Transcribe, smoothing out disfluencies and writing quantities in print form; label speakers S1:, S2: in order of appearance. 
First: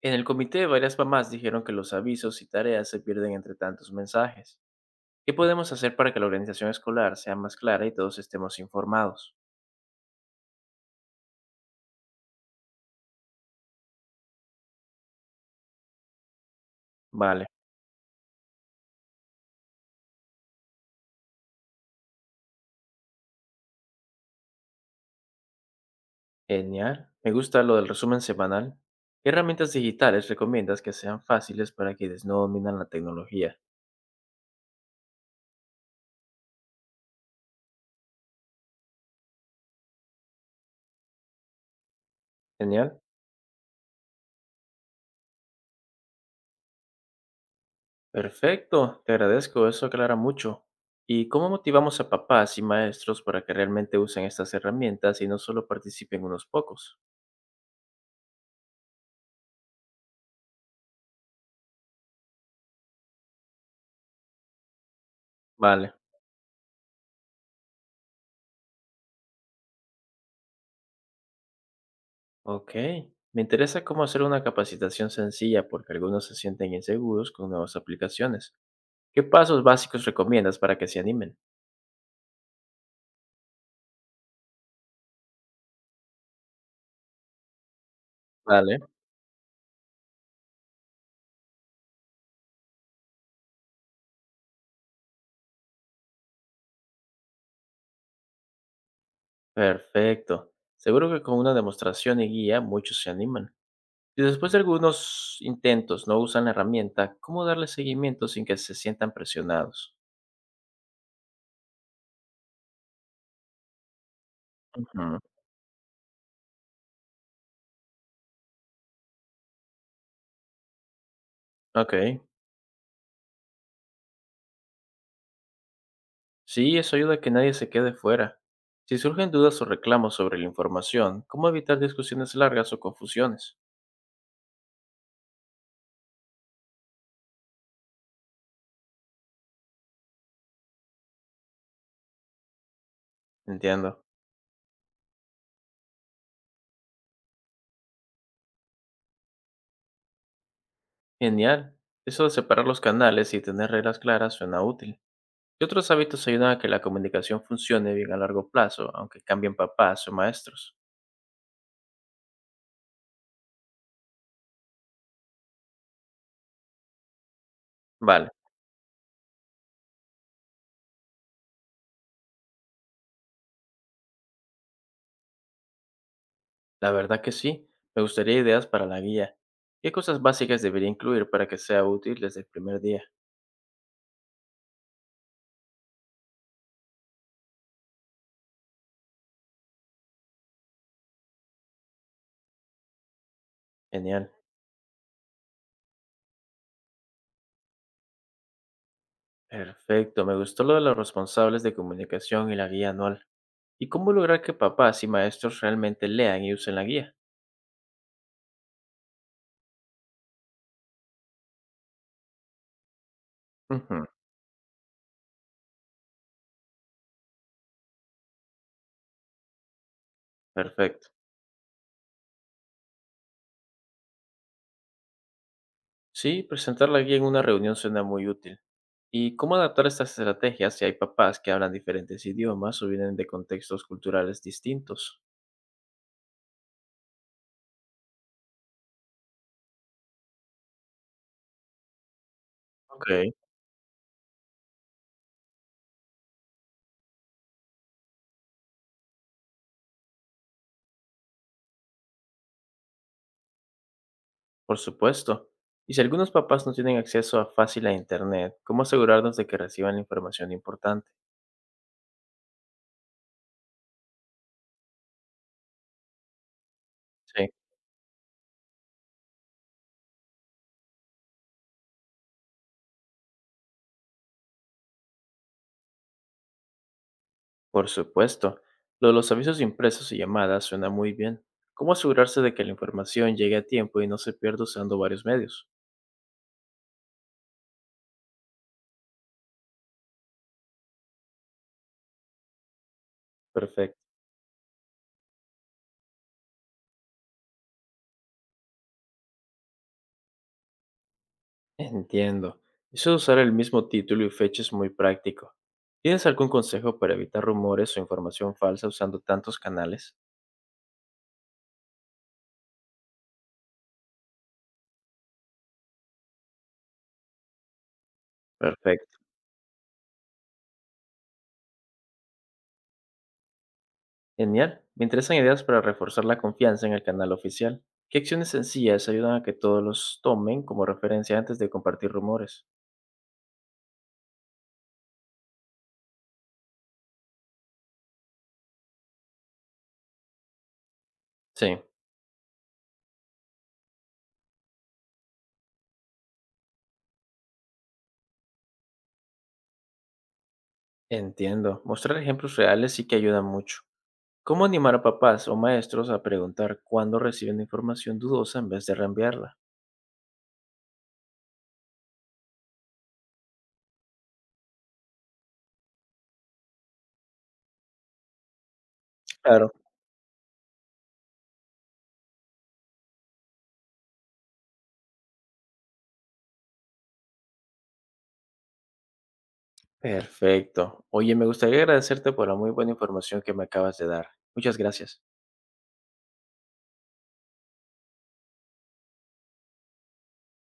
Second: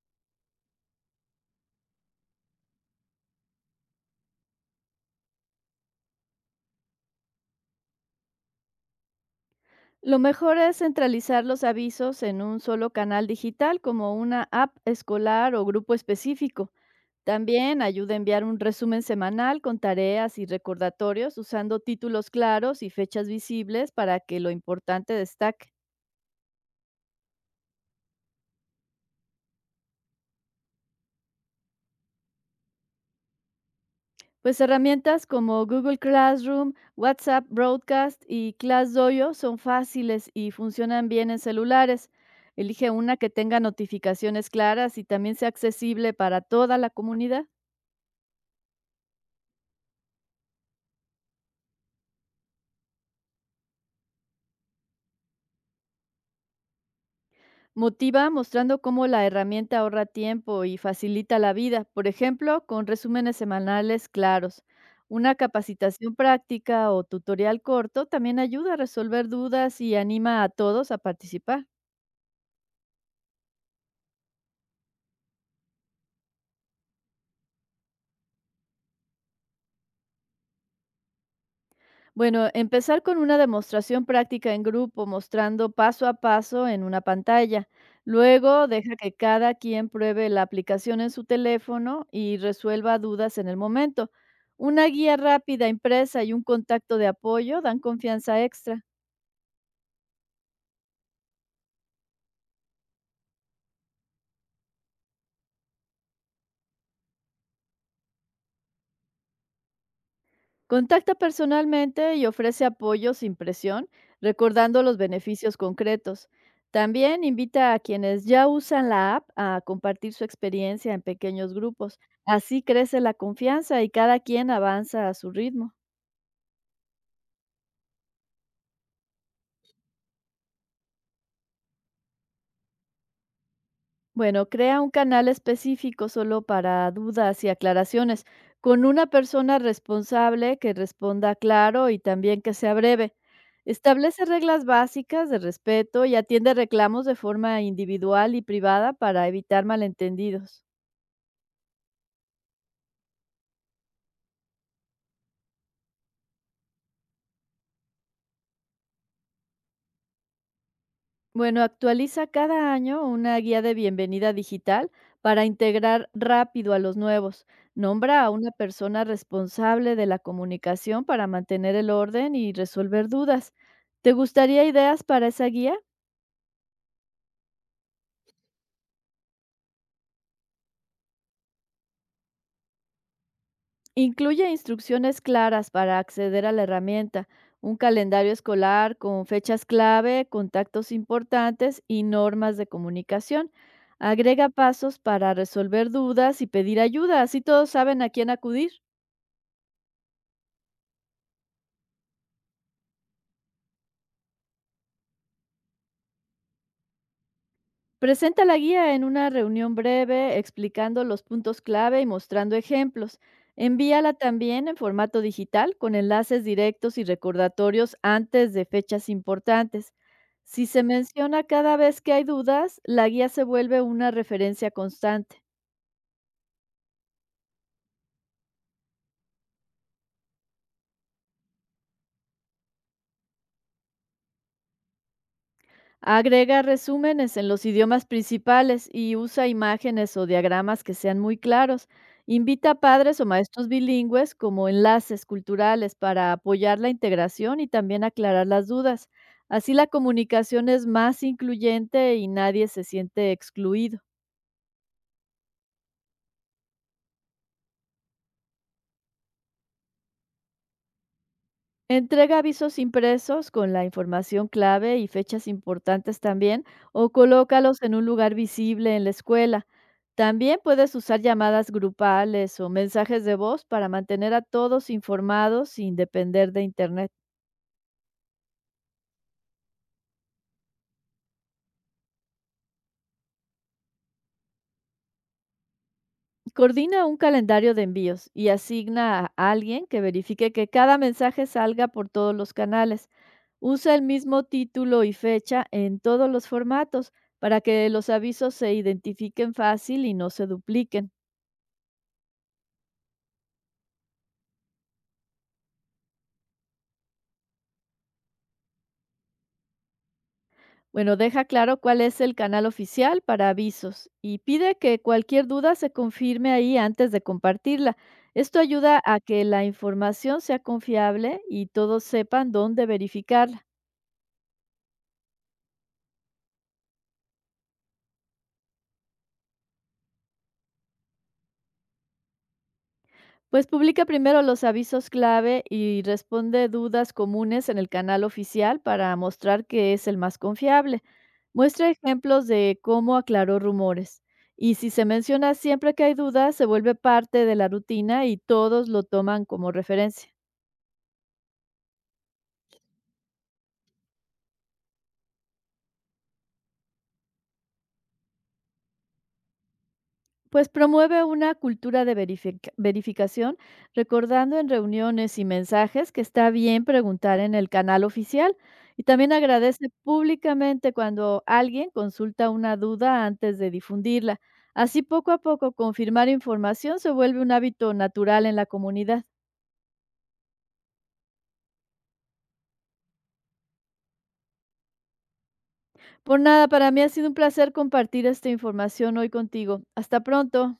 S1: En el comité, varias mamás dijeron que los avisos y tareas se pierden entre tantos mensajes. ¿Qué podemos hacer para que la organización escolar sea más clara y todos estemos informados?
S2: Lo mejor es centralizar los avisos en un solo canal digital como una app escolar o grupo específico.
S1: Vale,
S2: También ayuda a enviar un resumen semanal con tareas y recordatorios usando títulos claros y fechas visibles para que lo importante destaque.
S1: genial. Me gusta lo del resumen semanal. ¿Qué herramientas digitales recomiendas que sean fáciles para quienes no dominan la tecnología?
S2: Pues herramientas como Google Classroom, WhatsApp Broadcast y ClassDojo son fáciles y funcionan bien en celulares. Elige
S1: Genial.
S2: una que tenga notificaciones claras y también sea accesible para toda la comunidad.
S1: Perfecto, te agradezco, eso aclara mucho. ¿Y cómo motivamos a papás y maestros para que realmente usen estas herramientas y no solo participen unos pocos?
S2: Motiva mostrando cómo la herramienta ahorra tiempo y facilita la vida, por ejemplo, con resúmenes semanales claros. Una
S1: Vale.
S2: capacitación práctica o tutorial corto también ayuda a resolver dudas y anima a todos a participar.
S1: Ok, me interesa cómo hacer una capacitación sencilla porque algunos se sienten inseguros con nuevas aplicaciones. ¿Qué pasos básicos recomiendas para que se animen?
S2: Bueno, empezar con una demostración práctica en grupo, mostrando paso a paso en una pantalla. Luego
S1: Vale.
S2: deja que cada quien pruebe la aplicación en su teléfono y resuelva dudas en el momento. Una guía rápida impresa y un contacto de apoyo dan confianza extra.
S1: Perfecto. Seguro que con una demostración y guía muchos se animan. Si después de algunos intentos no usan la herramienta, ¿cómo darle seguimiento sin que se sientan presionados?
S2: Contacta personalmente y ofrece apoyo sin presión, recordando los
S1: Ujú,
S2: beneficios concretos. También invita a quienes ya usan la app a compartir su experiencia en pequeños grupos.
S1: Ok.
S2: Así crece la confianza y cada quien avanza a su ritmo.
S1: Sí, eso ayuda a que nadie se quede fuera. Si surgen dudas o reclamos sobre la información, ¿cómo evitar discusiones largas o confusiones?
S2: Bueno, crea un canal específico solo para dudas y aclaraciones, con una persona responsable que responda claro y también que sea breve.
S1: Entiendo.
S2: Establece reglas básicas de respeto y atiende reclamos de forma individual y privada para evitar malentendidos.
S1: Genial. Eso de separar los canales y tener reglas claras suena útil. ¿Qué otros hábitos ayudan a que la comunicación funcione bien a largo plazo, aunque cambien papás o maestros?
S2: Bueno, actualiza cada año una guía de bienvenida digital para integrar rápido a los nuevos. Nombra
S1: Vale,
S2: a una persona responsable de la comunicación para mantener el orden y resolver dudas. ¿Te gustaría ideas para esa guía?
S1: la verdad que sí. Me gustaría ideas para la guía. ¿Qué cosas básicas debería incluir para que sea útil desde el primer día?
S2: Incluye instrucciones claras para acceder a la herramienta, un calendario escolar con fechas clave, contactos importantes y normas de comunicación.
S1: Genial.
S2: Agrega pasos para resolver dudas y pedir ayuda, así todos saben a quién acudir.
S1: Perfecto. Me gustó lo de los responsables de comunicación y la guía anual. ¿Y cómo lograr que papás y maestros realmente lean y usen la guía?
S2: Presenta la guía en una reunión breve explicando los puntos clave y mostrando ejemplos.
S1: Ujú,
S2: Envíala también en formato digital con enlaces directos y recordatorios antes de fechas importantes. Si se
S1: perfecto.
S2: menciona cada vez que hay dudas, la guía se vuelve una referencia constante.
S1: Sí, presentar la guía en una reunión suena muy útil. ¿Y cómo adaptar estas estrategias si hay papás que hablan diferentes idiomas o vienen de contextos culturales distintos?
S2: Agrega resúmenes en los idiomas principales y usa imágenes o diagramas que sean muy claros. Invita a
S1: Ok,
S2: padres o maestros bilingües como enlaces culturales para apoyar la integración y también aclarar las dudas. Así la comunicación es más incluyente y nadie se siente excluido.
S1: por supuesto. Y si algunos papás no tienen acceso a fácil a Internet, ¿cómo asegurarnos de que reciban la información importante?
S2: Entrega avisos impresos con la información clave y fechas importantes también, o
S1: Sí,
S2: colócalos en un lugar visible en la escuela. También puedes usar llamadas grupales o mensajes de voz para mantener a todos informados sin depender de Internet.
S1: por supuesto. Lo de los avisos impresos y llamadas suena muy bien. ¿Cómo asegurarse de que la información llegue a tiempo y no se pierda usando varios medios?
S2: Coordina un calendario de envíos y asigna a alguien que verifique que cada mensaje salga por todos los canales. Usa el
S1: Perfecto.
S2: mismo título y fecha en todos los formatos para que los avisos se identifiquen fácil y no se dupliquen.
S1: Entiendo. Eso de usar el mismo título y fecha es muy práctico. ¿Tienes algún consejo para evitar rumores o información falsa usando tantos canales?
S2: Bueno, deja claro cuál es el canal oficial para avisos y pide que cualquier duda se confirme ahí antes de compartirla. Esto ayuda
S1: Perfecto.
S2: a que la información sea confiable y todos sepan dónde verificarla.
S1: Genial. Me interesan ideas para reforzar la confianza en el canal oficial. ¿Qué acciones sencillas ayudan a que todos los tomen como referencia antes de compartir rumores?
S2: Pues publica primero los avisos clave y responde dudas comunes en el canal oficial para mostrar que es el más confiable.
S1: Sí,
S2: Muestra ejemplos de cómo aclaró rumores. Y si se menciona siempre que hay dudas, se vuelve parte de la rutina y todos lo toman como referencia.
S1: entiendo. Mostrar ejemplos reales sí que ayuda mucho. ¿Cómo animar a papás o maestros a preguntar cuándo reciben información dudosa en vez de reenviarla?
S2: Pues promueve una cultura de verificación, recordando en reuniones y mensajes que está bien preguntar en el canal oficial y también
S1: Claro.
S2: agradece públicamente cuando alguien consulta una duda antes de difundirla. Así poco a poco confirmar información se vuelve un hábito natural en la comunidad.
S1: Perfecto. Oye, me gustaría agradecerte por la muy buena información que me acabas de dar. Muchas gracias.
S2: Por nada, para mí ha sido un placer compartir esta información hoy contigo. Hasta pronto.